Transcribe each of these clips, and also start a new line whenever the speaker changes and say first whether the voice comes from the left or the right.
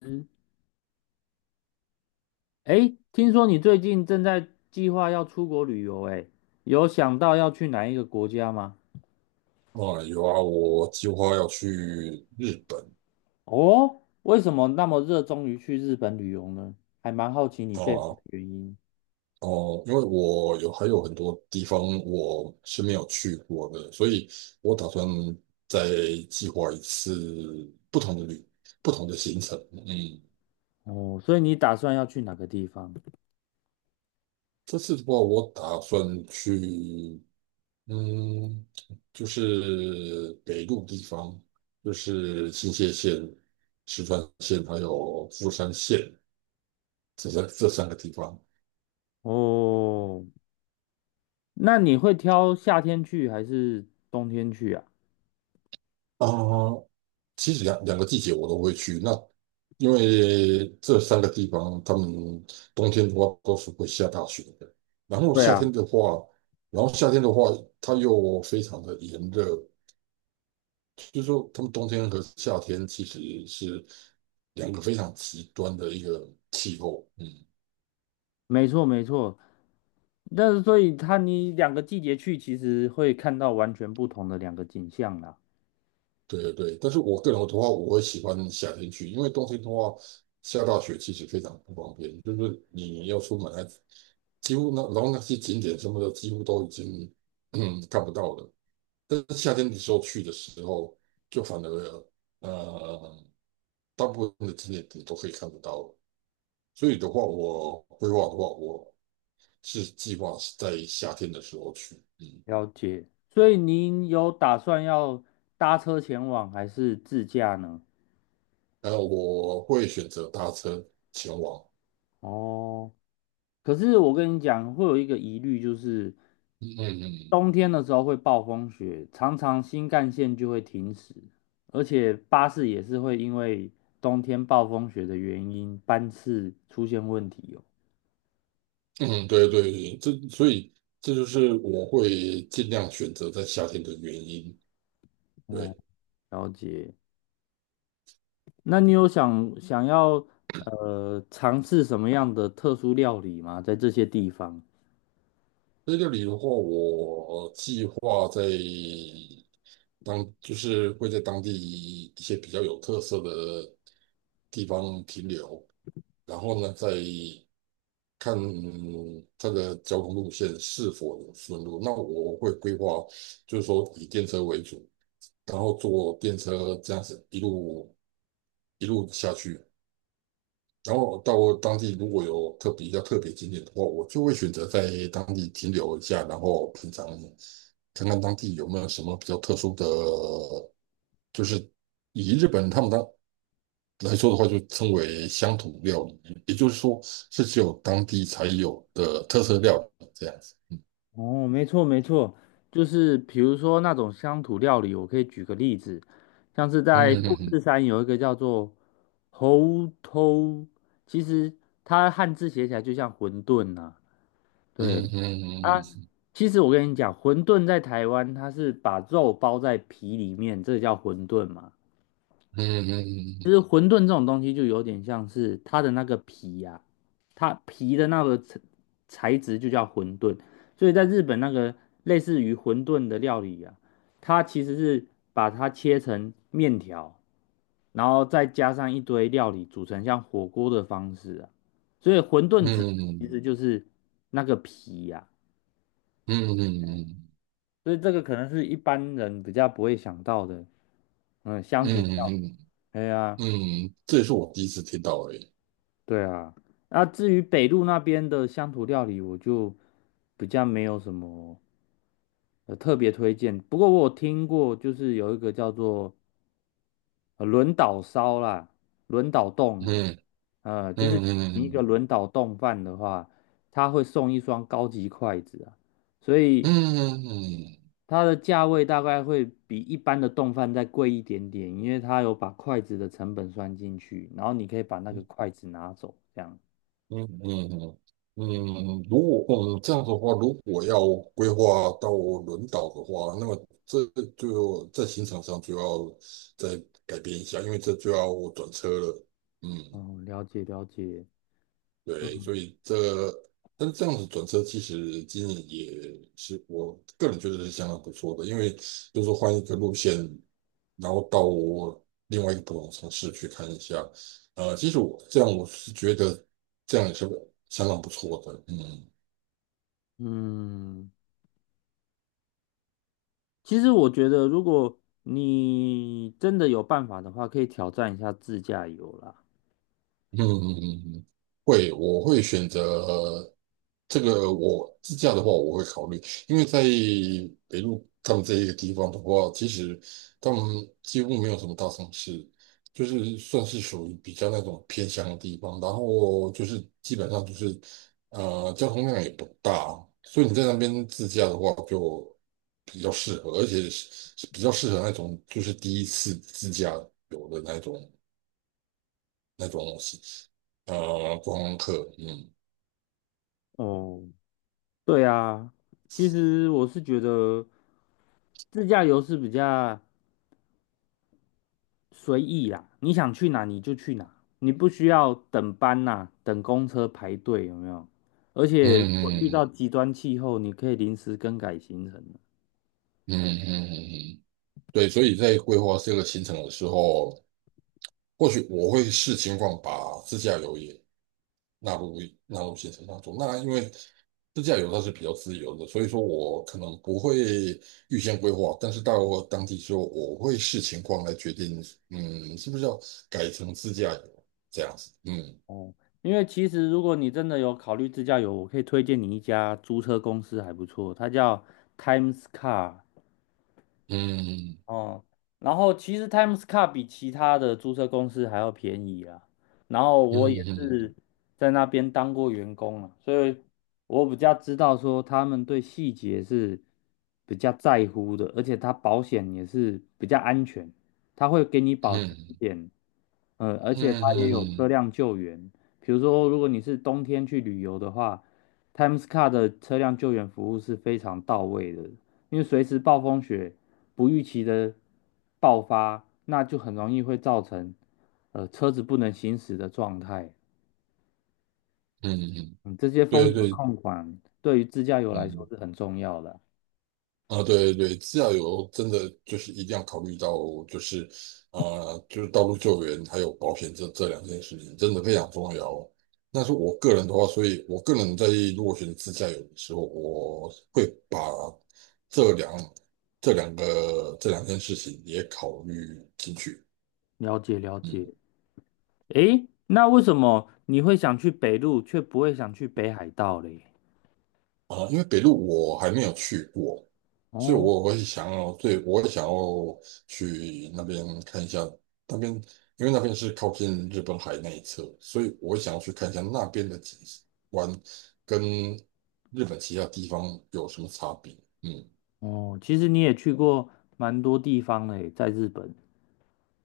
left: 嗯，哎，听说你最近正在计划要出国旅游，哎，有想到要去哪一个国家吗？
right: 啊，有啊，我计划要去日本。
left: 哦，为什么那么热衷于去日本旅游呢？还蛮好奇你背后
right: 啊，
left: 的原因。
right: 哦、因为我还有很多地方我是没有去过的，所以我打算再计划一次不同的行程。嗯，
left: 哦，所以你打算要去哪个地方？
right: 这次的话，我打算去，嗯，就是北陆地方，就是新泻县、石川县还有富山县这三个地方。
left: 哦，那你会挑夏天去还是冬天去啊？
right: 啊，其实两个季节我都会去。那因为这三个地方，他们冬天的话都是会下大雪的，然后
left: 对
right: 夏天
left: 啊。
right: 的话，然后夏天的话，它又非常的炎热，就是说他们冬天和夏天其实是两个非常极端的一个气候。嗯，
left: 没错没错，但是所以它你两个季节去，其实会看到完全不同的两个景象啦。
right: 对对对，但是我个人的话，我会喜欢夏天去，因为冬天的话下大雪其实非常不方便，就是你要出门还几乎那然后那些景点什么的几乎都已经看不到了。但是夏天的时候去的时候，就反而呃大部分的景点你都可以看得到。所以的话，我规划的话，我是计划是在夏天的时候去。嗯，
left: 了解。所以您有打算要搭车前往还是自驾呢？
right: 然后我会选择搭车前往。
left: 哦，可是我跟你讲，会有一个疑虑，就是
right: 嗯嗯嗯。
left: 冬天的时候会暴风雪，常常新干线就会停驶，而且巴士也是会因为冬天暴风雪的原因，班次出现问题哦。
right: 嗯，对对，对，所以这就是我会尽量选择在夏天的原因。
left: 哦，
right: 对，
left: 了解。那你有想想要尝试什么样的特殊料理吗？在这些地方？
right: 这里的话，我计划在就是会在当地一些比较有特色的地方停留，然后呢，再看它的交通路线是否能顺路。那我会规划，就是说以电车为主，然后坐电车这样子一路下去。然后到当地如果有特别比较特别景点的话，我就会选择在当地停留一下，然后品尝看看当地有没有什么比较特殊的，就是以日本他们来说的话，就称为乡土料理，也就是说是只有当地才有的特色料理这样子。
left: 哦，没错没错，就是比如说那种乡土料理，我可以举个例子，像是
right: 嗯
left: 在富
right: 嗯
left: 士山有一个叫做猴头，其实它汉字写起来就像馄饨呐、
right: 嗯
left: 对
right: 嗯
left: 啊，其实我跟你讲，馄饨在台湾它是把肉包在皮里面，这叫馄饨嘛。
right: 嗯
left: 其
right: 嗯
left: 实馄饨这种东西就有点像是它的那个皮呀、啊它皮的那个材质就叫馄饨，所以在日本那个类似于馄饨的料理啊，它其实是把它切成面条，然后再加上一堆料理组成像火锅的方式啊，所以馄饨子其
right: 嗯
left: 实就是那个皮呀、啊
right: 嗯
left: 所以这个可能是一般人比较不会想到的，嗯，乡
right: 嗯
left: 土料理，
right: 嗯嗯
left: 哎呀、
right: 嗯，这也是我第一次听到而已。
left: 对啊，那至于北路那边的乡土料理，我就比较没有什么特别推荐。不过我有听过，就是有一个叫做轮岛烧啦，轮岛冻啊，
right: 嗯
left: 就是
right: 嗯嗯
left: 你一个
right: 嗯。
left: 轮岛冻饭的话，它会送一双高级筷子啊，所以
right: 嗯嗯
left: 它的价位大概会比一般的冻饭再贵一点点，因为它有把筷子的成本算进去，然后你可以把那个筷子拿走，这样。
right: 嗯嗯，嗯，如果这样子的话，如果要规划到轮岛的话，那么这就在行程上就要再改变一下，因为这就要转车了。嗯，
left: 哦，了解了解。
right: 对，
left: 嗯
right: 所以这个但这样子转车其实经营也是我个人觉得是相当不错的，因为就是说换一个路线，然后到另外一个不同的城市去看一下。其实我这样我是觉得这样也是相当不错的，嗯。
left: 嗯，其实我觉得，如果你真的有办法的话，可以挑战一下自驾游啦。
right: 嗯嗯嗯，嗯嗯，会，我会选择这个。我自驾的话，我会考虑，因为在北路他们这一个地方的话，其实他们几乎没有什么大城市，就是算是属于比较那种偏乡的地方。然后就是基本上就是交通量也不大，所以你在那边自驾的话就比较适合，而且是比较适合那种就是第一次自驾游的那种。那种观光客，嗯
left: 哦，对啊，其实我是觉得自驾游是比较随意啦，你想去哪你就去哪，你不需要等班呐、等公车排队，有没有？而
right: 嗯
left: 且如果遇到
right: 嗯
left: 极端气候，你可以临时更改行程。
right: 嗯嗯嗯，嗯，对，所以在规划这个行程的时候，或许我会视情况把自驾游也纳入纳入行程当中。那因为自驾游它是比较自由的，所以说我可能不会预先规划，但是到当地之后，我会视情况来决定，嗯，是不是要改成自驾游这样子，嗯
left: 哦，因为其实如果你真的有考虑自驾游，我可以推荐你一家租车公司还不错，它叫 Times Car
right: 嗯
left: 哦。然后其实 Times Car 比其他的租车公司还要便宜啊。然后
right: 嗯
left: 我也
right: 嗯
left: 是在那边当过员工啊，所以我比较知道说他们对细节是比较在乎的，而且它保险也是比较安全，它会给你保全一
right: 嗯
left: 点而
right: 嗯
left: 且它
right: 嗯嗯
left: 也
right: 嗯
left: 有车
right: 嗯。
left: 辆救援，比如说如果你是冬天去旅游的话，Times Car 的车辆救援服务是非常到位的，因为随时暴风雪不预期的爆发，那就很容易会造成车子不能行驶的状态。
right: 嗯嗯，
left: 嗯，这些风
right: 对
left: 险
right: 对，
left: 控管对于自驾游来说
right: 嗯，
left: 是很重要的。
right: 啊，对对对，自驾游真的就是一定要考虑到，就是就是道路救援还有保险这两件事情，真的非常重要哦。那是我个人的话，所以我个人在如果选自驾游的时候，我会把这两这两件事情也考虑进去。
left: 了解了解。
right: 嗯。
left: 诶，那为什么你会想去北路，却不会想去北海道嘞？
right: 啊，因为北路我还没有去过，所以
left: 哦。
right: 我会想要，对，我会想要去那边看一下。那边因为那边是靠近日本海那一侧，所以我会想要去看一下那边的景观跟日本其他地方有什么差别。嗯，
left: 哦，其实你也去过蛮多地方嘞，在日本。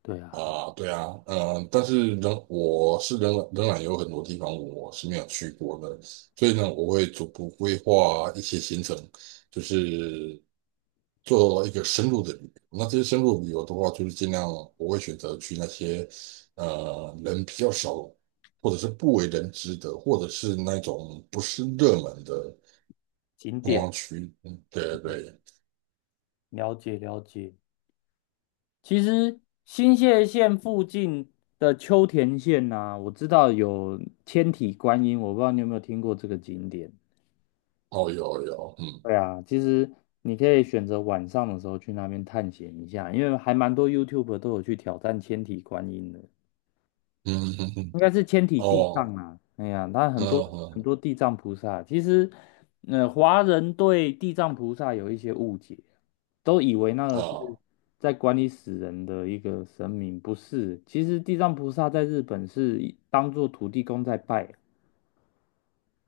left: 对啊，
right: 啊，对啊，嗯，但是仍我是仍仍然有很多地方我是没有去过的，所以呢，我会逐步规划一些行程，就是做一个深入的旅游。那这些深入旅游的话，就是尽量我会选择去那些人比较少，或者是不为人知的，或者是那种不是热门的
left: 景
right: 观光
left: 点，
right: 区。嗯，对对对，
left: 了解了解。其实新泻县附近的秋田县呐、我知道有千体观音，我不知道你有没有听过这个景点。
right: 哦，有有，嗯
left: 对啊，其实你可以选择晚上的时候去那边探险一下，因为还蛮多 YouTube 都有去挑战千体观音的。
right: 嗯嗯嗯，
left: 应该是千体地
right: 哦，
left: 藏啊，哎呀，他
right: 嗯
left: 很多很
right: 嗯，
left: 多地藏菩萨，其实，华人对地藏菩萨有一些误解，都以为那个是
right: 啊，
left: 在管理死人的一个神明，不是，其实地藏菩萨在日本是一当做土地公在拜。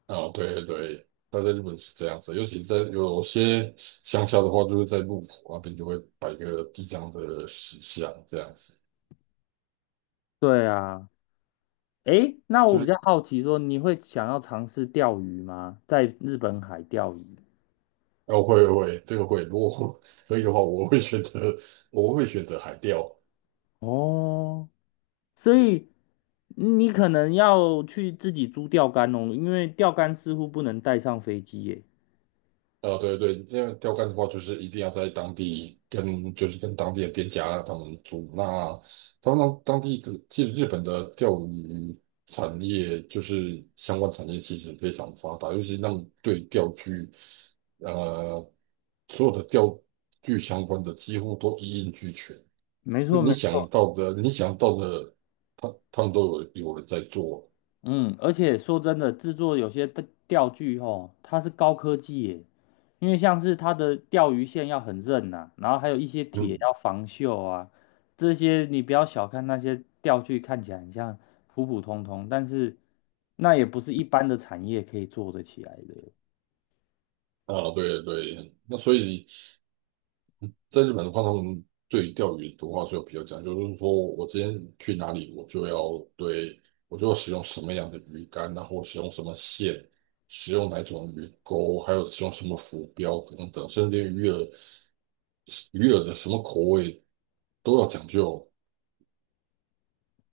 right: 啊，对对对。那在日本是这样子，尤其在有些乡下的话，就是在路口那边就会摆一个地藏的石像，这样子。
left: 对啊，诶，那我
right: 就
left: 比较
right: 是。
left: 好奇说，你会想要尝试钓鱼吗？在日本海钓鱼？
right: 哦，会会，这个会。如果 可以的话，我会选择，我会选择海钓。
left: 哦，所以你可能要去自己租钓竿哦，因为钓竿似乎不能带上飞机耶。
right: 对对，因为钓竿的话，就是一定要在当地跟，就是跟当地的店家他们租。那他们当地的，其实日本的钓鱼产业就是相关产业其实非常发达，尤其那种对钓具，呃，所有的钓具相关的几乎都一应俱全。
left: 没
right: 就
left: 错，
right: 你
left: 没
right: 想
left: 错。
right: 到的，你想到的，他们都有人在做。
left: 嗯，而且说真的，制作有些的钓具吼，它是高科技耶，因为像是它的钓鱼线要很韧呐、然后还有一些铁
right: 嗯，
left: 要防锈啊，这些你不要小看那些钓具，看起来很像普普通通，但是那也不是一般的产业可以做得起来的。
right: 啊，对对，那所以在日本的话，他们对于钓鱼的话是有比较讲究，就是说我今天去哪里，我就要使用什么样的鱼竿，然后使用什么线，使用哪种鱼钩，还有使用什么浮标等等，甚至鱼饵的什么口味都要讲究。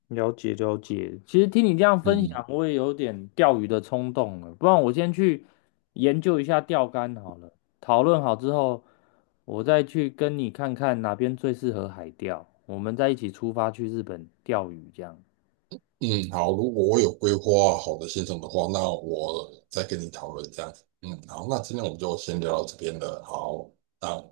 left: 了解了解，其实听你这样分
right: 嗯
left: 享，我也有点钓鱼的冲动了。不然我先去研究一下钓竿好了。讨论好之后，我再去跟你看看哪边最适合海钓，我们再一起出发去日本钓鱼这样。
right: 嗯，好，如果我有规划好的行程的话，那我再跟你讨论这样子。嗯，好，那今天我们就先聊到这边了，好，那。